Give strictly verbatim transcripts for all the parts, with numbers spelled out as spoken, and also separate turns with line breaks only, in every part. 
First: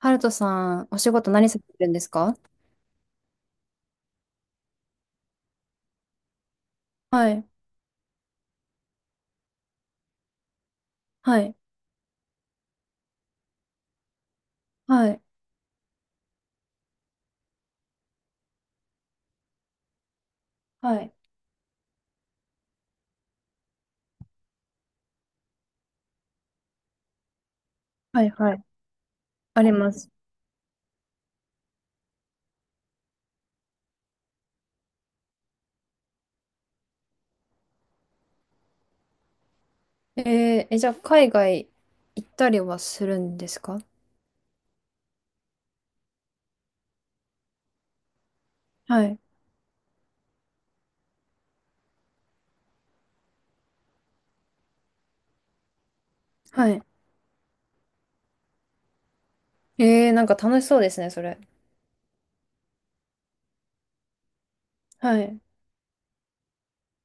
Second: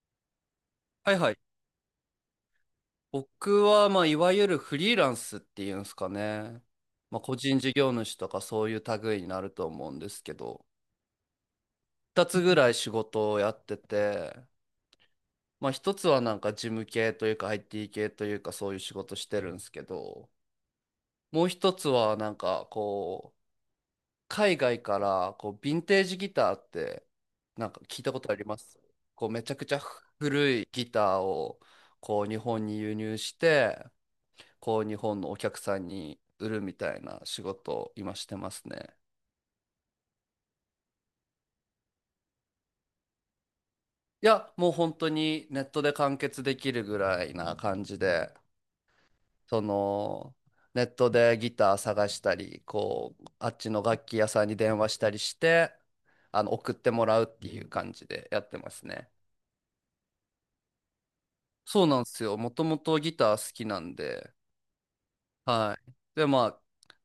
ハルトさん、お仕
はいは
事
い。
何されてるんですか？
僕は、まあ、いわゆるフリーランスっていうんですかね。まあ、
は
個
い、
人事業主とかそういう類になると思うんですけど、
はい、
二つぐらい仕事をやってて、
はい、
まあ、一つはなんか事務系というか アイティー 系というかそういう仕事してるんですけど、
はい、
もう一つはなんかこう、海外からこう、ヴィンテージギターってなんか聞いたこ
は
と
い、
あり
は
ま
い、
すこう、めちゃ
あ
く
り
ちゃ
ます。
古いギターをこう、日本に輸入して、こう日本のお客さんに売るみたいな仕事を今してますね。
えー、え、じゃあ、海外行ったりはするんですか？
いや、もう本当にネットで完結できるぐらいな感じで、
はい、
そのネットでギター探したり、こう、あっちの楽器屋さんに電話したりして、あの
は
送っ
い。
てもらうっていう感じでやってますね。
えー、なんか楽しそうですね、それ。
そうなんですよ。もともとギター好きなんで、
はい。
はい。で、まあ、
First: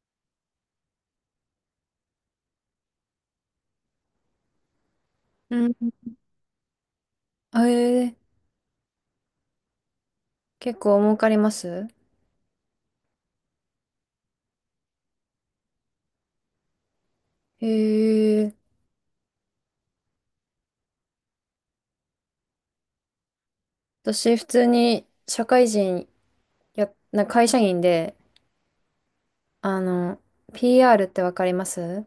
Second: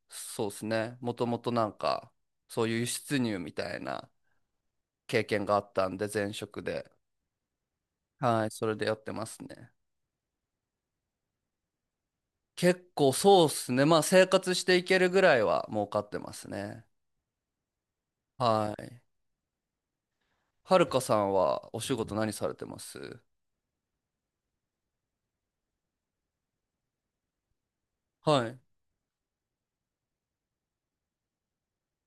そうですね。もともとなんか、そういう輸出入みたいな経験があ
う
っ
ん。
たんで、前職で。
あえー、
はい、それでやってますね。
結構儲かります
結構そうっすね。まあ生活していけるぐらいは儲かってますね。
えー、
はい。はるかさんはお仕事何されてます？
私、普通に社会人や、な会社員で、
はい。
あの、ピーアール ってわかります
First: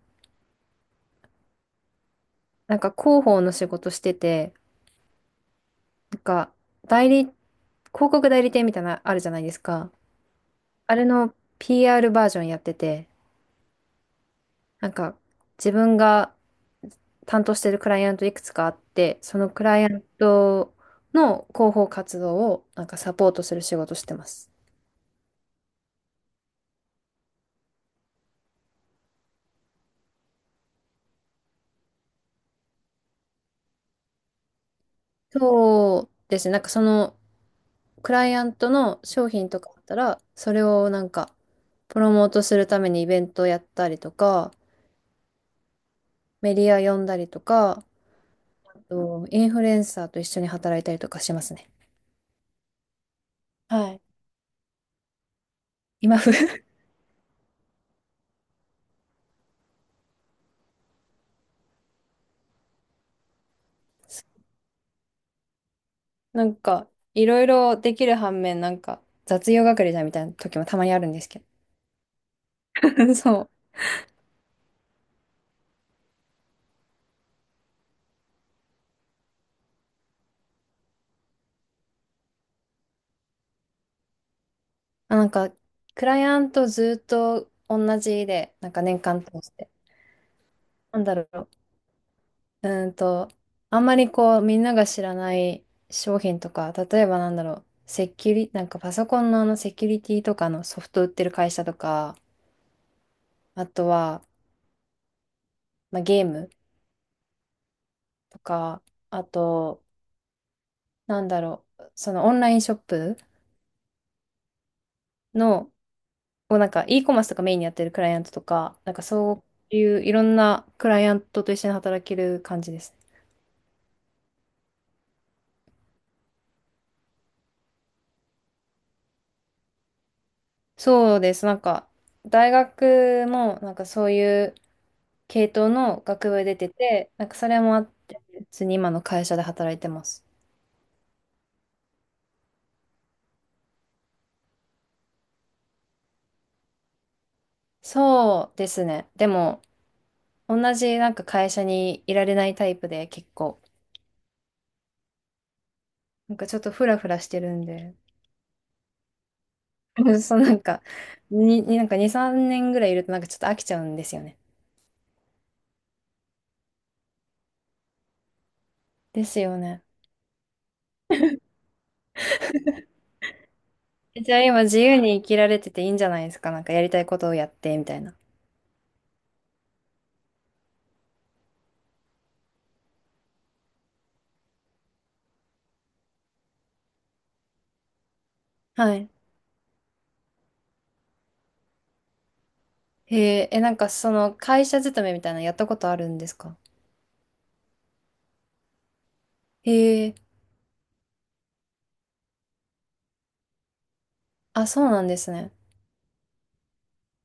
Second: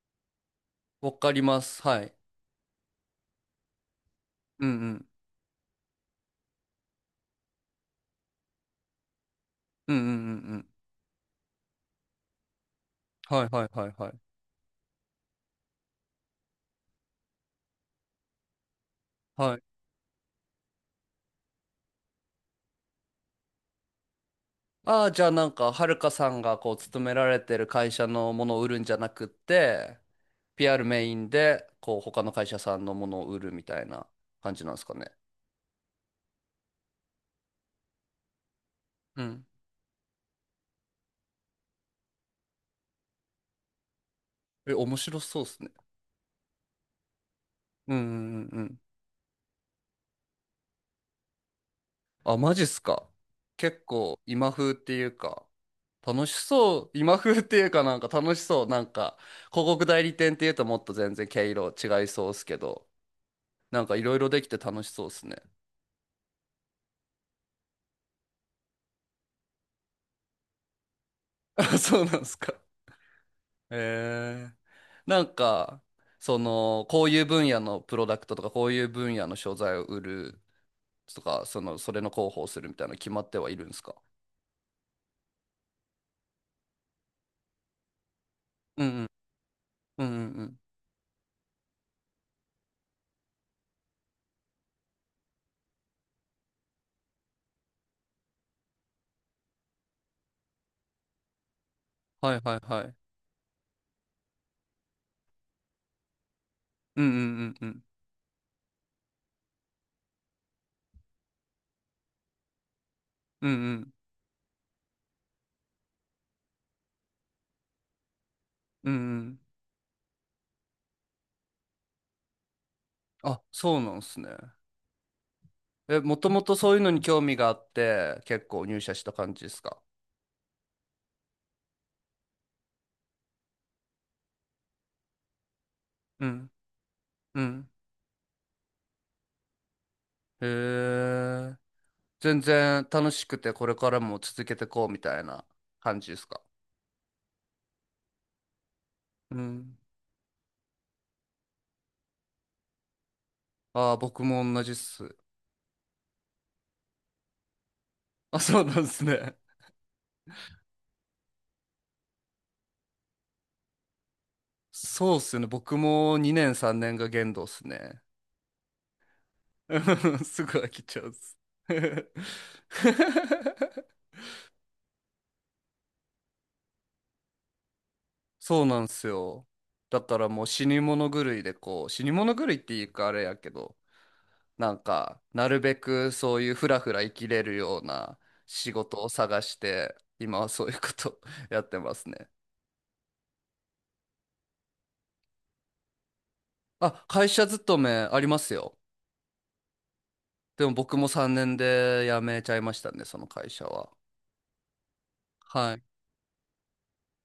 わかります。はい。
なんか広報の仕事してて、
うんうん。
なんか、代理広告代理店みたいな、あるじゃないですか。
うんうんうんうん。
あれの ピーアール バージョンやってて、
はいはいはいはい。
なんか、自分が担当してるクライアントいくつかあって、その
は
ク
い。
ライアントの広報活動を、なんかサポートする仕事してます。
ああ、じゃあなんか、はるかさんがこう、勤められてる会社のものを売るんじゃなくって、ピーアール メインで、こう、他の会社さんのものを売るみたいな感じなんですかね。
そうですね。なんかそのクライアントの
う
商
ん。
品とかあったら、それをなんかプロモートするためにイベントやったりとか、
え、面白そうっすね。
メディア呼んだりとか、
うんうんうんうん。
あとインフルエンサーと一緒に働いたりとかしますね。
あ、マジっすか。結
はい。
構今風っていうか、
今
楽し
風。
そう、今風っていうかなんか楽しそう、なんか広告代理店っていうともっと全然毛色違いそうっすけど、なんかいろいろ できて楽しそうっすね。
なんか、いろいろできる反面、なんか、雑用係じゃんみたいな時もたまにあるんですけど。
あ、そうなんですか。
そう。
えー、なんか、その、こういう分野のプロダクトとか、こういう分野の商材を売るとか、その、それの広報するみたいなの決まってはいるんですか？
あ、なんか、クライアントずっと同じで、なんか
うん
年
うん。
間通して。
うんうんうん。
なんだろう。うーんと、あんまりこう、みんなが知らない商品とか、例えばなんだろう、セキュリ、なんかパソコンのあのセキュリティとかのソフト売ってる会社とか、
はいはいはい。
あとは、まあ、ゲーム
うんうんうんうん。
とか、あと、なんだろう、そのオンラインショップ
うんうん。
の、をなんか e コマースとかメインにやってるクライアントとか、
う
な
ん
んか
うん。
そういういろんなクライアントと一緒に働ける感じですね。
あ、そうなんですね。え、もともとそういうのに興味があって、結構入社した感じですか？
そうです。なんか大学もなんかそういう系統の
う
学部
ん、
出てて、なんか
う
それ
ん。
もあって、普通に今の会社で働いてます。
へえ。全然楽しくて、これからも続けてこうみたいな感じですか？
そうですね。で
う
も
ん。
同じなんか会社にいられないタイプで結構、
ああ、僕も同じっす。
なんかちょっとフラフラしてるんで、
あ、そうなんですね。
そうなんか、に、になんかに、さんねんぐらいいるとなんかちょっと飽きちゃうんですよね。
そうっすよね。僕もにねんさんねんが限度っすね。
ですよ
う
ね。
んすぐ飽きちゃうっす。
じゃあ今自由に生きられてていいんじゃないですか。なんかやりたいことをやって、みたいな。
そうなんすよ。だからもう死に物狂いでこう、死に物狂いっていうかあれやけど、なんか、なるべくそういうふらふら生きれるような仕
は
事
い。
を探して、今はそういうこと やってますね。
へえ、え、なんかその会社勤めみたいなのやったことあるんですか？
あ、会社勤めありますよ。
へえ、
でも僕もさんねんで辞めちゃいましたね、その会社は。
あ、そうなんですね。
はい。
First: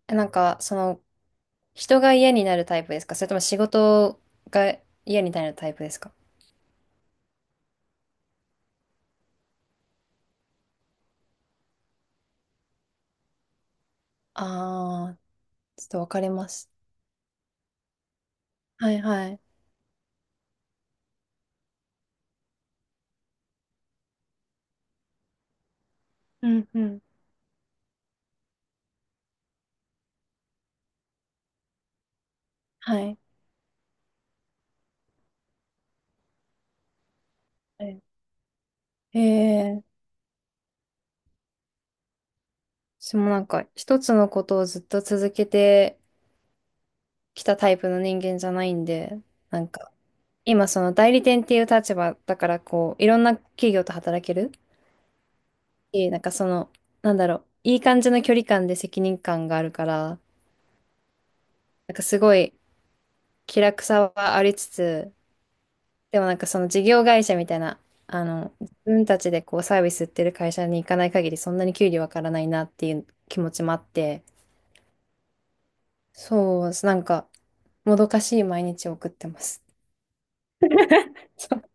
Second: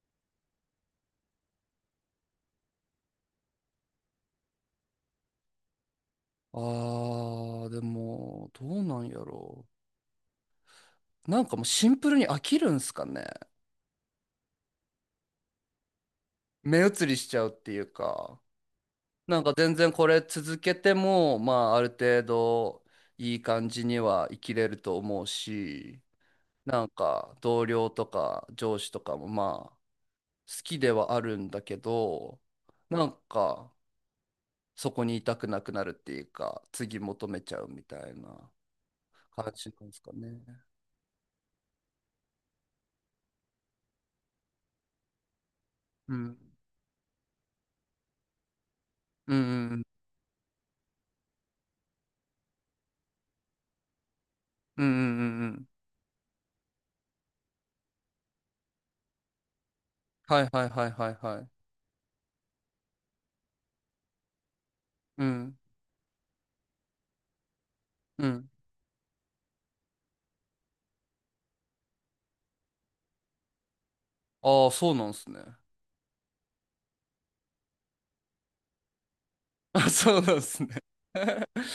え、なんかその人が嫌になるタイプですか、それとも仕事が嫌になるタイプですか？
あー、でも、どうなんやろう。なんかもうシンプルに飽きるんすかね。
ああー、ちょっとわかります。
目移りしちゃうっていうか、
はいは
な
い。
んか全然これ続けても、まあある程度いい感じには生きれると思うし、
うんう
なん
ん。
か同僚とか上司とかもまあ好きではあるんだけど
は
なん
い。
かそこにいたくなくなるっていうか次求めちゃうみ
は
た
い。
いな
へ
感じ
え、
なんですかね。
私もなんか一つのことをずっと続けて
うん。
きたタイプの人間じゃないんで、
うん
なん
うん
か今その代理店っていう立場だからこういろんな企業と働ける
うんうんうんうんうん、
し、なんかその、なんだろう、いい感じの距離感で責任感があるから、
はいはいはいはいはい。
なんかすごい気楽さはありつつ、
うん
でもなんかその事業会社みたいな、あ
うん、
の自分たちでこうサービス売ってる会社に行かない限りそんなに給料わからないなっていう気持ちもあって、
ああーそうなんですね。
そうなんか、もどかしい毎日を送ってます。
あ、そうなんですね。
そう、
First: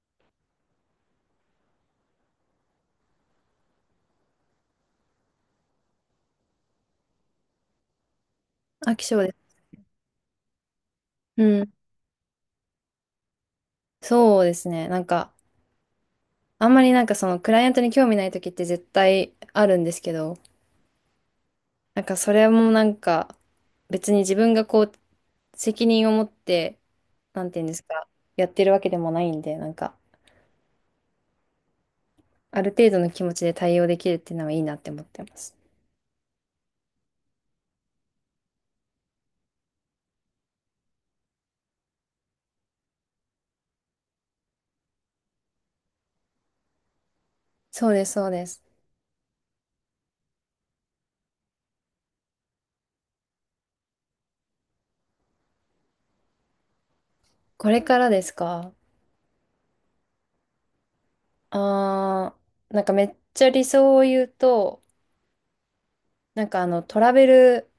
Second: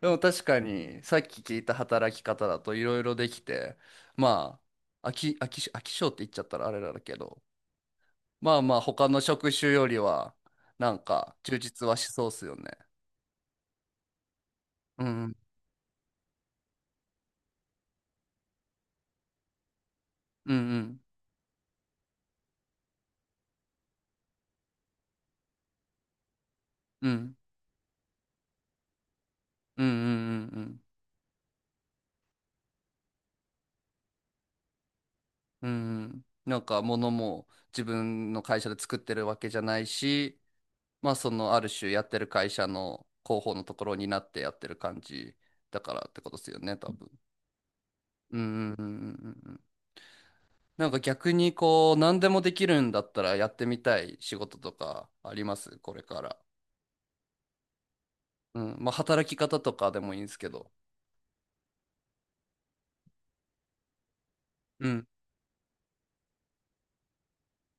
でも確かにさっき聞いた働き方だといろいろできてまあ飽き、飽きし、飽き性って言っちゃったらあれだけど、まあまあ、
飽き
他
性
の
で
職
す。
種よりは、なんか、
う
充
ん。
実はしそうっすよね。
そうですね。な
う
ん
ん、う
か
ん、
あんまりなんかそのクライアントに興味ない時って絶対あるんですけど、
うん、
なんかそれもなんか別に自分がこう責任を持って、
うん、
なんていうんですか、やってるわけでもないんで、なん
うん、う
か
ん、うん、うん。
ある程度の気持ちで対応できるっていうのはいいなって思ってます。
うんうん、なんか、物も自分の会社で作ってるわけじゃないし、まあ、その、ある種やってる会社の広報のところになってやってる感じだからってことですよね、多分。
そうです、そう
うん、う
です。
ん、うん、うんうん。なんか逆にこう、何でもできるんだったらやってみたい仕事とかありますこれから。
これからです
う
か？
ん。まあ、働き方とかでもいいんですけど。
あー、なんかめっちゃ理想を言うと、なんかあのトラベル、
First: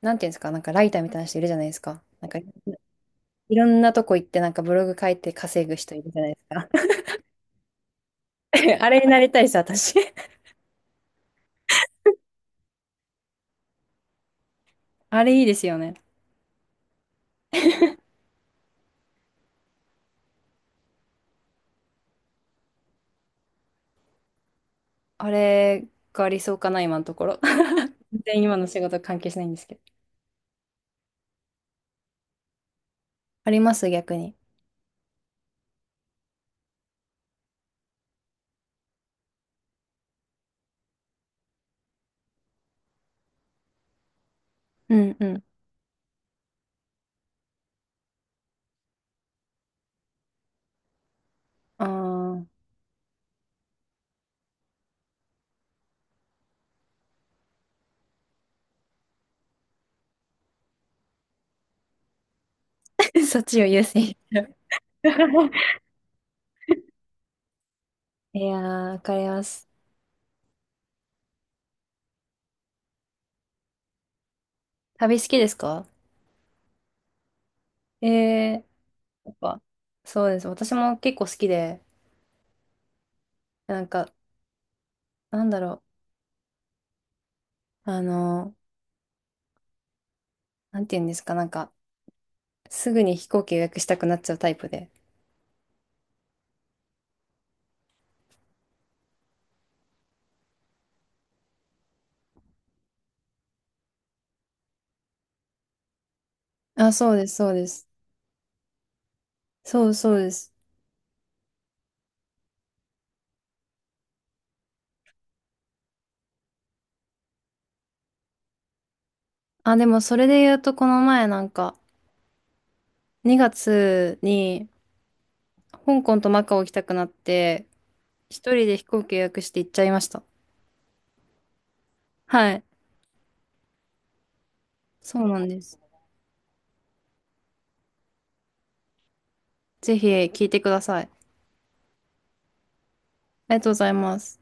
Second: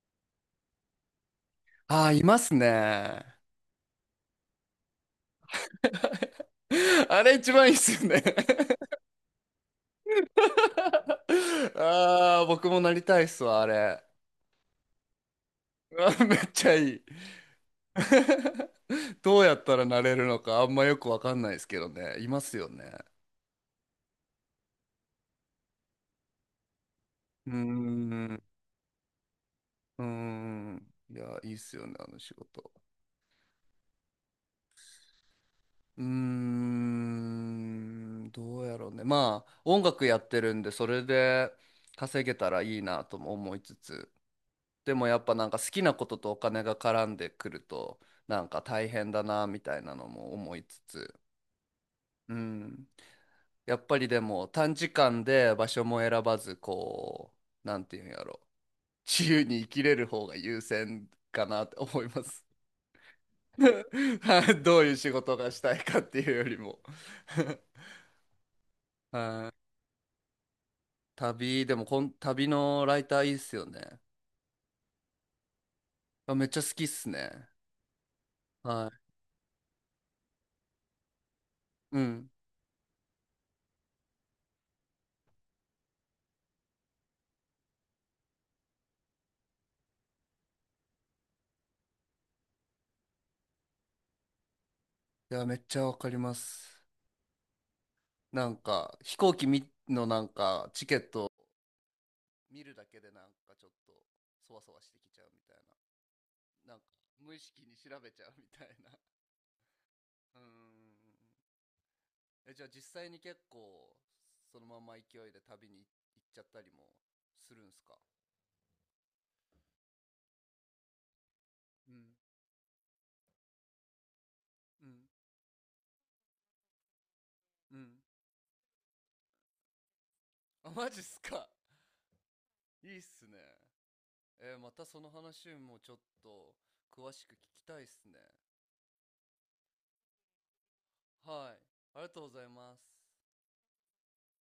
なんていうんですか、なんかライターみたいな人いるじゃないですか。
ああ、い
なん
ま
か
すね。
いろんなとこ行ってなんかブログ書いて稼ぐ人いるじゃないですか。
あれ一番いいっすよね。
え、あれになりたいです私。
ああ、僕もなりたいっすわ、あれ。
あれいいですよ
う
ね。
わめっちゃいい。どうやったらなれるのかあんまよくわかんないですけどね。いますよね。
あれが理想かな、今のところ。
うー
全
ん。
然
う
今の仕事関係しないんですけど、
ーん。いや、いいっすよね、あの仕事。
あります逆に。
うーん。どうやろうね。まあ、音楽やってるんで、それで稼げたらいいなとも思いつつ。で
う
も
ん
やっ
う
ぱ
ん。
なんか好きなこととお金が絡んでくるとなんか大変だなみたいなのも思いつつ、
あ
う
あ、
ん、やっぱりでも短時間で場所も選ばずこうなんていうんやろ自由に生きれる方が優先かなって思います。
そっちを優先。
は
ど。
い、どういう仕事がしたいかっていうよりも。
いやー、わ かりま
はい、
す。
旅でもこん旅のライターいいっすよね。
旅好きですか？
あ、めっちゃ好きっすね。
えー、
は
やっぱ、そうです。私も結構好きで、
い。うん。
なんか、なんだろう。あのー、なんて言うんですか、なんか、すぐに飛行機予約したくなっちゃうタイプで。
いやめっちゃわかります。なんか飛行機みのなんかチケット見るだけでなんかちょっとそわそわしてきちゃうみたいな、なんか
あ、そうで
無
す、
意
そう
識
で
に
す。
調べちゃうみたいな。
そうそうで
う
す。
ーん、え、じゃあ実際に結構そのまま勢いで旅に行っちゃったりもするんすか？
あ、でもそれで言うと、この前なんか、
うん
にがつに
うん
香港とマカオ行きたくなって、
うん、
一人で飛行機予約して行っちゃいました。
あマジっすか？
はい。
いいっすね、えーまたその
そうなん
話
で
も
す。
ちょっと詳しく聞きたいっすね。
ぜひ聞いてください。あ
はい、ありがとうございます。
りがとうございます。